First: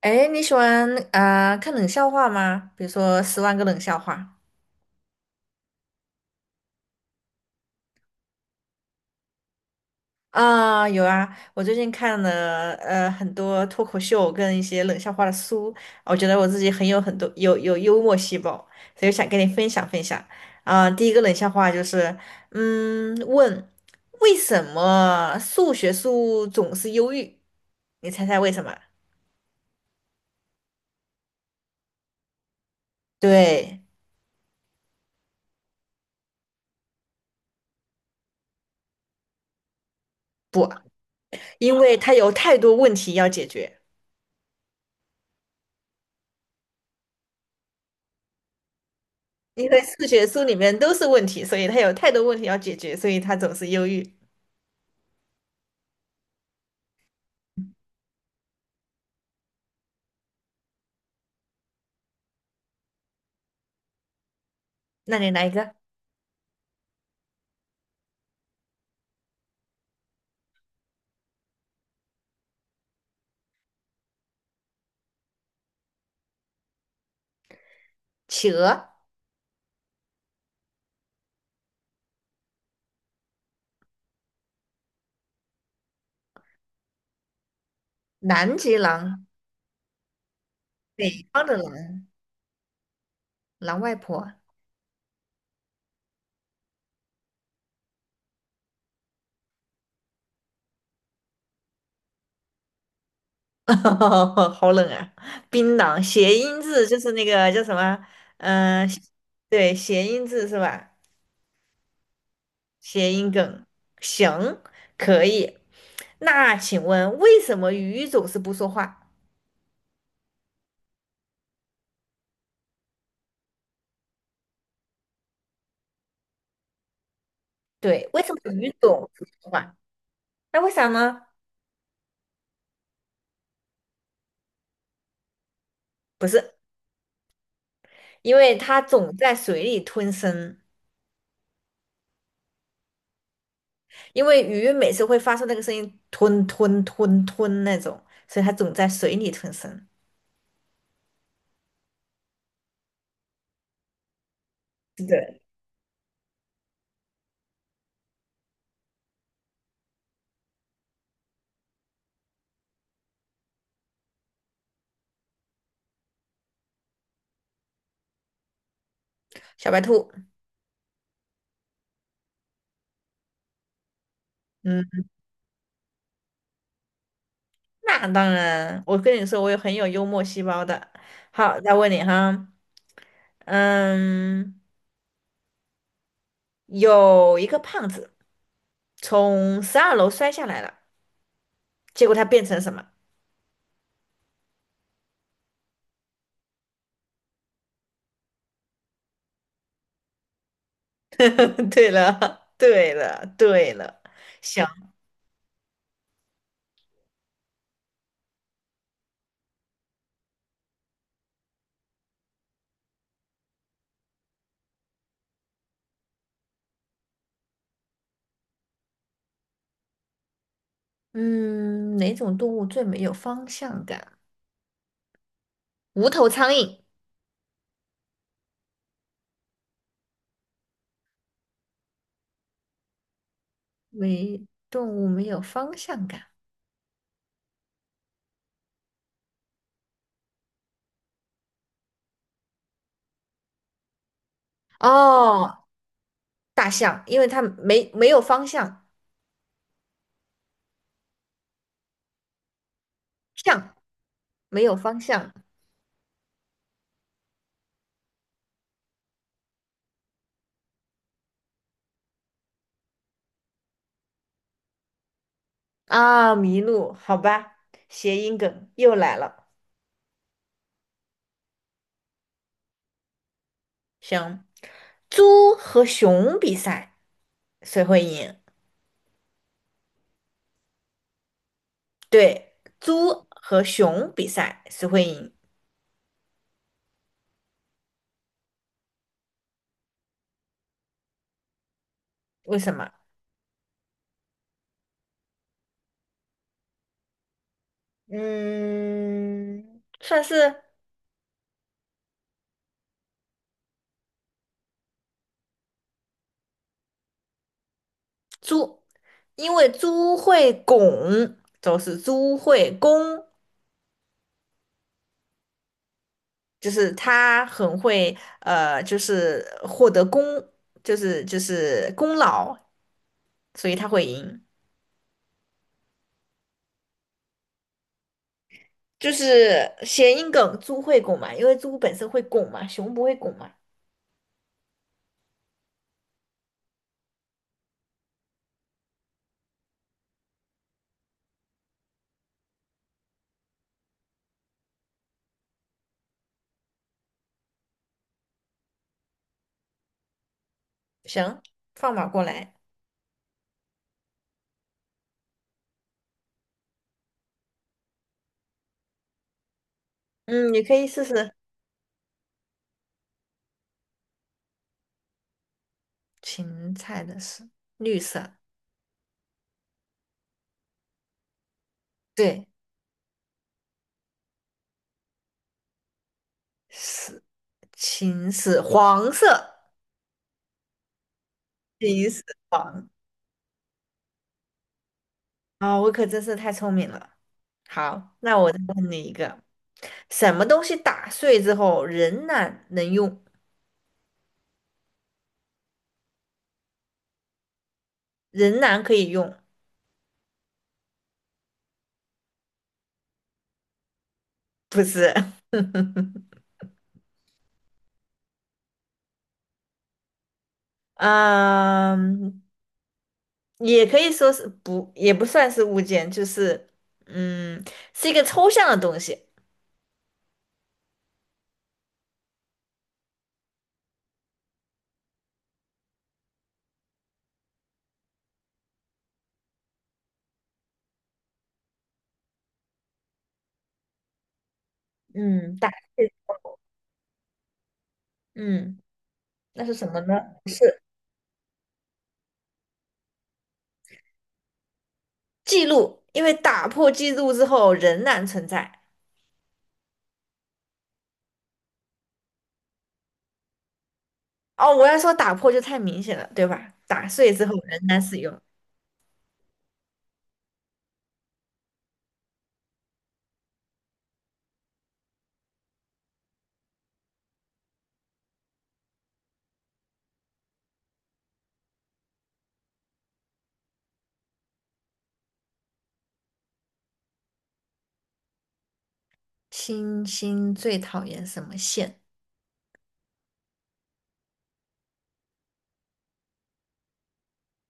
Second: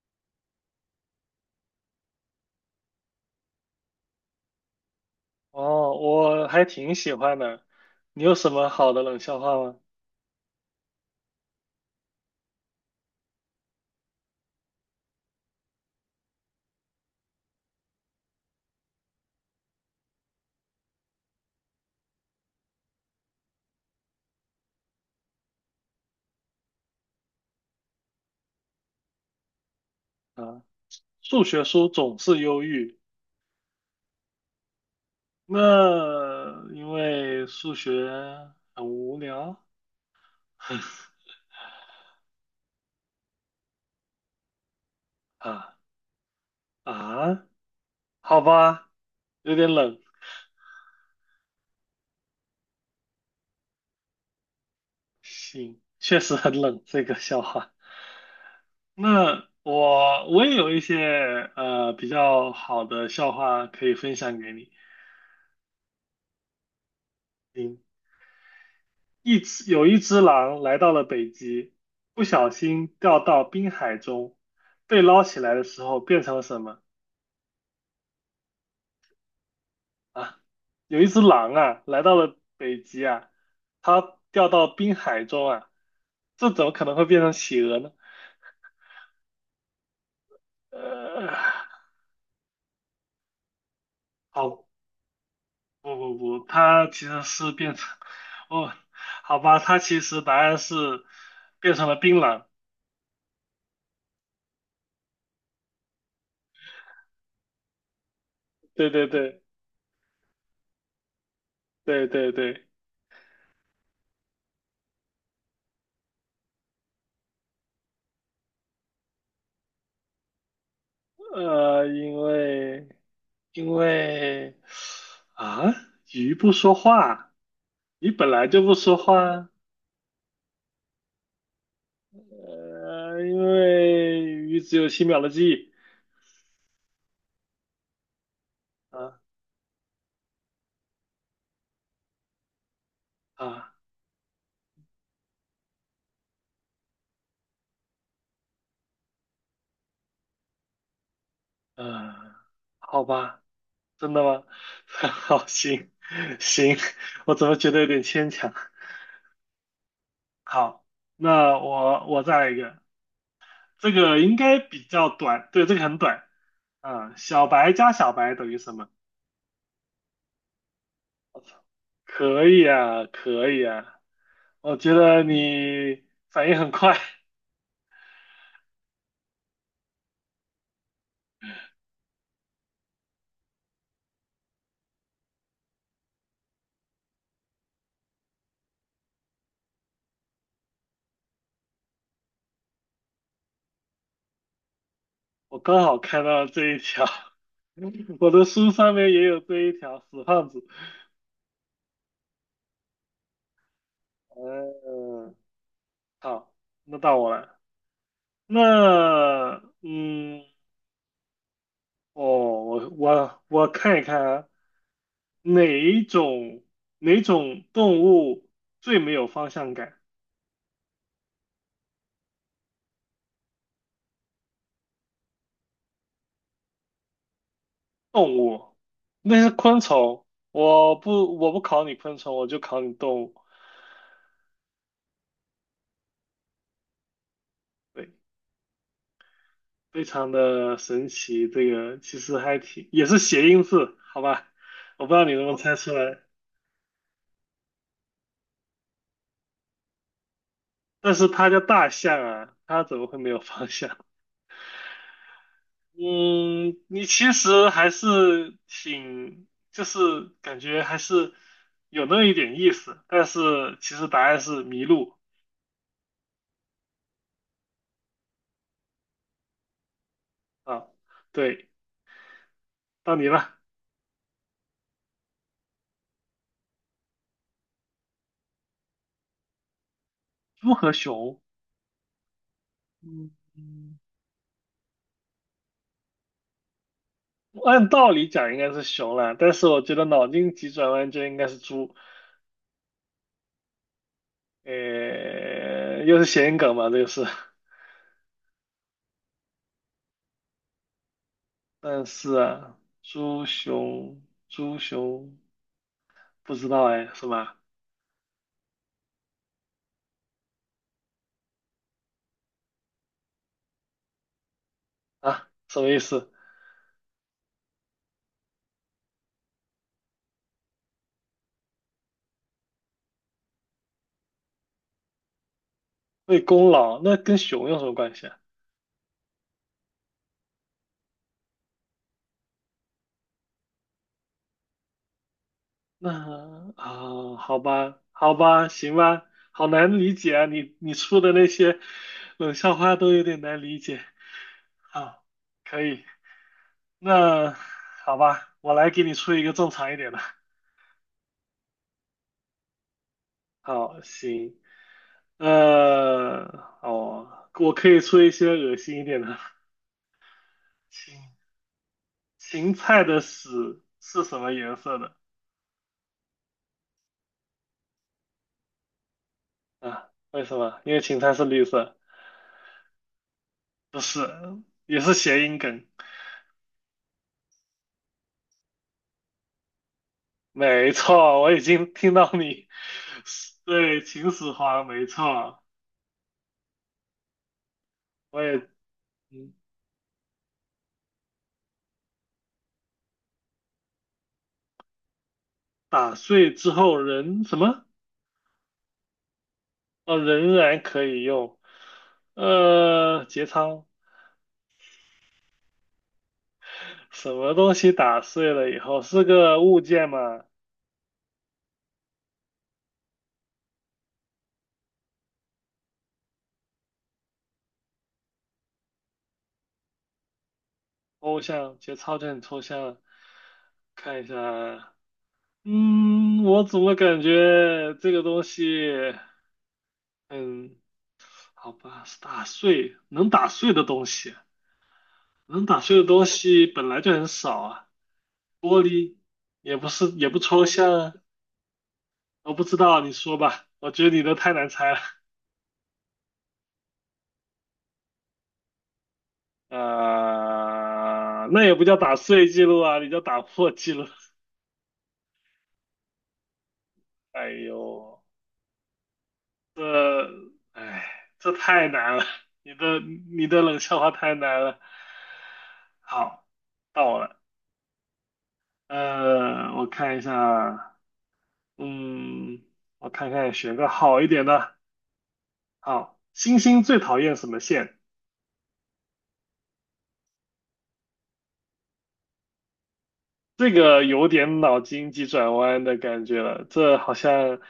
哎，你喜欢啊、看冷笑话吗？比如说《十万个冷笑话》哦，我还挺喜欢的。你有什么好的冷笑话吗？啊，有啊，我最近看了很多脱口秀跟一些冷笑话的书，我觉得我自己很有很多有幽默细胞，所以想跟你分享分享啊、第一个冷笑话就是，嗯，问为什么数学书总是忧郁？你猜猜为什么？啊，数学书总是忧郁，对，那因为数学很无聊。不，因为它有太多问题要解决。啊啊，好吧，有因点为冷，数学书里面都是问题，所以他有太多问题要解决，所以他总是忧郁。行，确实很冷这个笑话。那我也有一些比较好的笑话可以分享给你，那你来一个嗯。有一只狼来到了北极，不小心掉到冰海中，被捞起来的时候变成了什么企鹅、啊？有一只狼啊，来到了北极啊，它掉到冰海中啊，这怎么可能会变成企鹅呢？南极狼、北呃，方的狼、狼外婆，好，不不不，它其实是变成，哦，好吧，它其实答案是变成了槟榔。好冷啊！槟榔谐音字就是那个叫什么？嗯、对呃对对对，谐音字是吧？对对对，谐音梗，行，可以。那请问为什么鱼总是不说话？因为。因为啊，鱼不说话，对，鱼为本什来么就鱼不说总是不话，说话？那为啥呢？因为鱼只有7秒的记忆，不是，因为它总啊在水里吞声，啊因为鱼每次会发出那个声音，吞吞吞吞那种，所以它总在水里吞声。啊，好吧，真的吗？对，好，行行，我怎么觉得有点牵强？好，那我再来一个，这个应该比较短，对，这个很短啊，小白加小白等于什么？小白兔，可以啊，可以啊，我嗯，觉得你反应很快，那当然，我跟你说，我有很有幽默细胞的。好，再问你哈，嗯，有一个胖子从12楼摔下来了，结果他变成什么？我刚好看到这一条，我的书上面也有这一条，死胖子。对了，对了，对了，行，嗯，好，那到我了。那，嗯，哦，我看一看啊，哪一种哪种动物最没有方向感？嗯，哪种动物最没有方向感？无头苍蝇。动物，那是昆虫。我不考你昆虫，我就考你动物。没动物没有方向感。对。非常的神奇，这个其实还挺，也是谐音字，好吧？我不知道你能不能哦，猜出来，大象，因为它没有方向，但是它叫大象啊，它怎么会没有方象向？没有方向嗯，你其实还是挺，就是感觉还是有那么一点意思，但是其实答案是麋鹿啊，麋鹿，好吧，谐音梗又来了。啊。对，到你了，行，猪和熊比赛谁会赢？猪和熊。对，猪嗯和嗯，熊比赛谁会赢？按道理讲应该是熊了，但是我觉得脑筋急转弯就应该是猪。为什么？又是谐音梗嘛，这个是。嗯，算是但是啊，猪熊不知道哎，是吧？猪，因为猪会拱，就是猪会攻，啊，什么意思？就是他很会，就是获得功，就是功劳，所以他会赢。为功劳，那跟熊有什么关系啊？就是谐音梗，猪会拱嘛，因为猪本身会拱嘛，熊不会拱嘛。那啊，好吧，好吧，行吧，好难理解啊，你出的那些冷笑话都有点难理解。好，可以，那好吧，我来给你出一个正常一点的。行，放马过来，好，行。呃，哦，我可以出一些恶心一点的。嗯，你可以试芹试芹菜的屎是什么颜色的？芹菜的是绿色，啊，为什么？因为芹菜是绿色。对，不是，也是谐音梗。是芹是黄色，没错，我已经芹听是到你黄。对秦始皇，没错，啊、我可真是太聪明了。好，那我我再也问你一个，嗯什么东西打碎之后仍然能用？打碎之后仍什么？仍然可以用，哦，仍然可以用。节操，不是？什么东西打碎了以后是个物件吗？嗯，也可以说是不，也不算是物件，就是嗯，是一个抽象的东西。抽象，节操就很抽象。看一下，嗯，我怎么感觉这个东西，嗯，好吧，是打碎，能打碎的东西，嗯，能打，打碎的东西本来就很少啊。嗯，玻璃那是也什不么是，呢？也不抽象啊。我不知道，你说吧，我觉得你的太难猜了。记录，因为打破记录之后仍然存在。那也不叫打碎记录啊，你叫打破记录。哦，我要说打破就太明显了，对吧？打碎之哎后仍然使呦。用。这，哎，这太难了，你的冷笑话太难了。好，到我了。我看一下，嗯，我看看选个好一点的。好，星星最讨厌什么线？星星最讨厌什么线？这个有点脑筋急转弯的感觉了，这好像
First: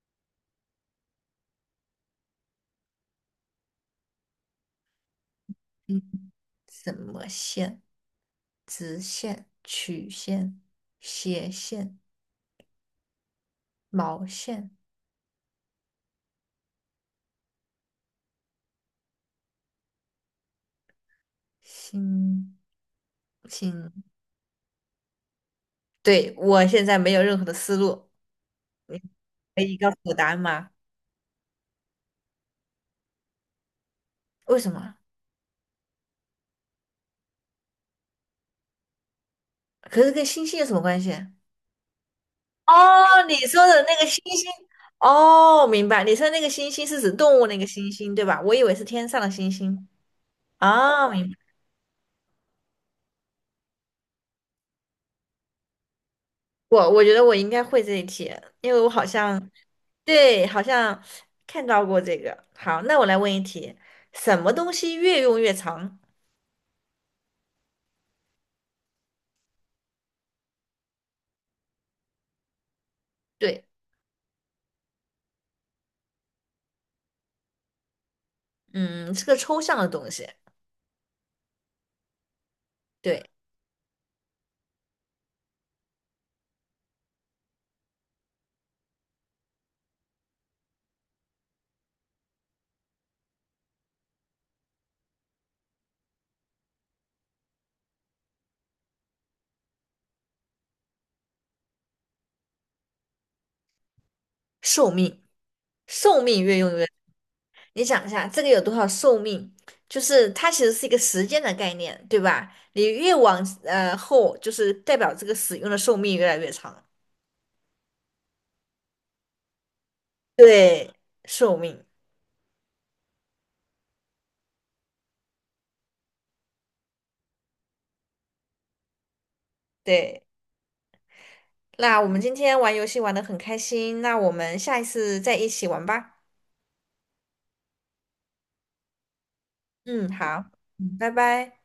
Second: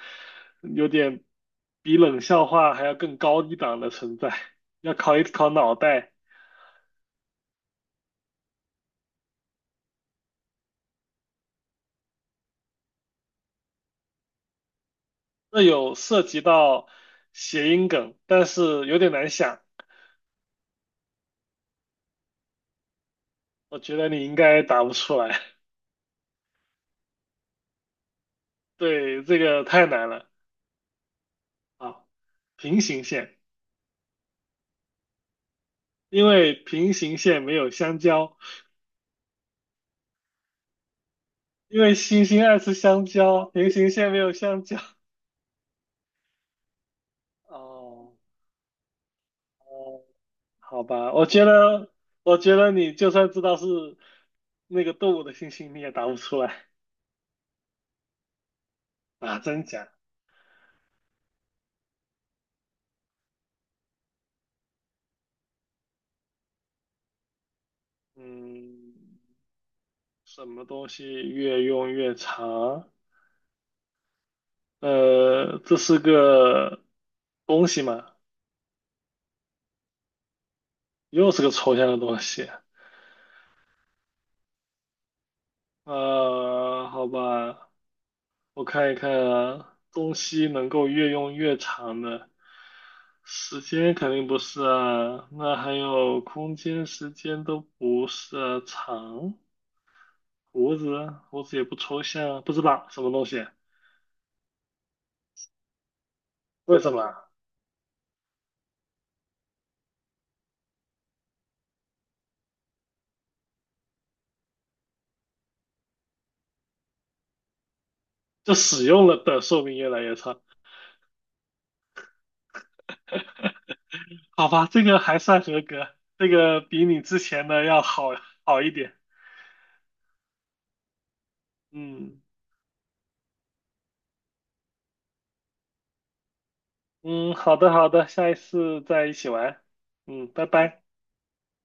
有点比冷笑话还要更高一档的存在，要考一考脑袋。嗯，什么线？直线、曲线、斜线。毛线这有涉及到谐音梗，但是有点难想，星我星，觉得你应该答不出来。对，我现在没有任何的思路，你对，这可个以太告诉难我答了。案吗？啊！平行线，为什么？因为平行线没有香蕉，可是跟星星有什么关系？因为星星爱吃香哦，你蕉，说平的行那个线没星有星，香蕉。哦，明白，你说那个星星是指动物那个星哦，星，对吧？我以为是天上的星星。哦，好哦，吧，明我白。觉得，我觉得你就算知道是那个动物的星星，你也答不出来我我觉得我应该会这一题，因为我好啊，像真假？对，好像看到过这个。好，那我来问一题，什么东西越用越长？嗯，什么东西越用越长？对，这是个东西嘛，嗯，是个抽象的东西。又是个抽象的东西。对，好吧，我看一看啊，东西能够越用越长的，时间肯定不是啊，那还有空间、时间都不是啊长，胡子，胡子也不抽象啊，不知道什么东西，寿命，寿命越用为越，什么啊？你想一下，这个有多少寿命？就是它其实是一个时间的概念，对吧？你越往后，就是代表这个使用的寿命越来越长。就使用了的寿命越来越长。对，寿命，好吧，这个还算合格，这个比你之前的要好一点。对。那我们嗯今天玩游戏玩的很开心，那我们下一次再一起玩吧。嗯，好的好的，下一次再一起玩。嗯，嗯，好，拜拜。嗯，拜拜。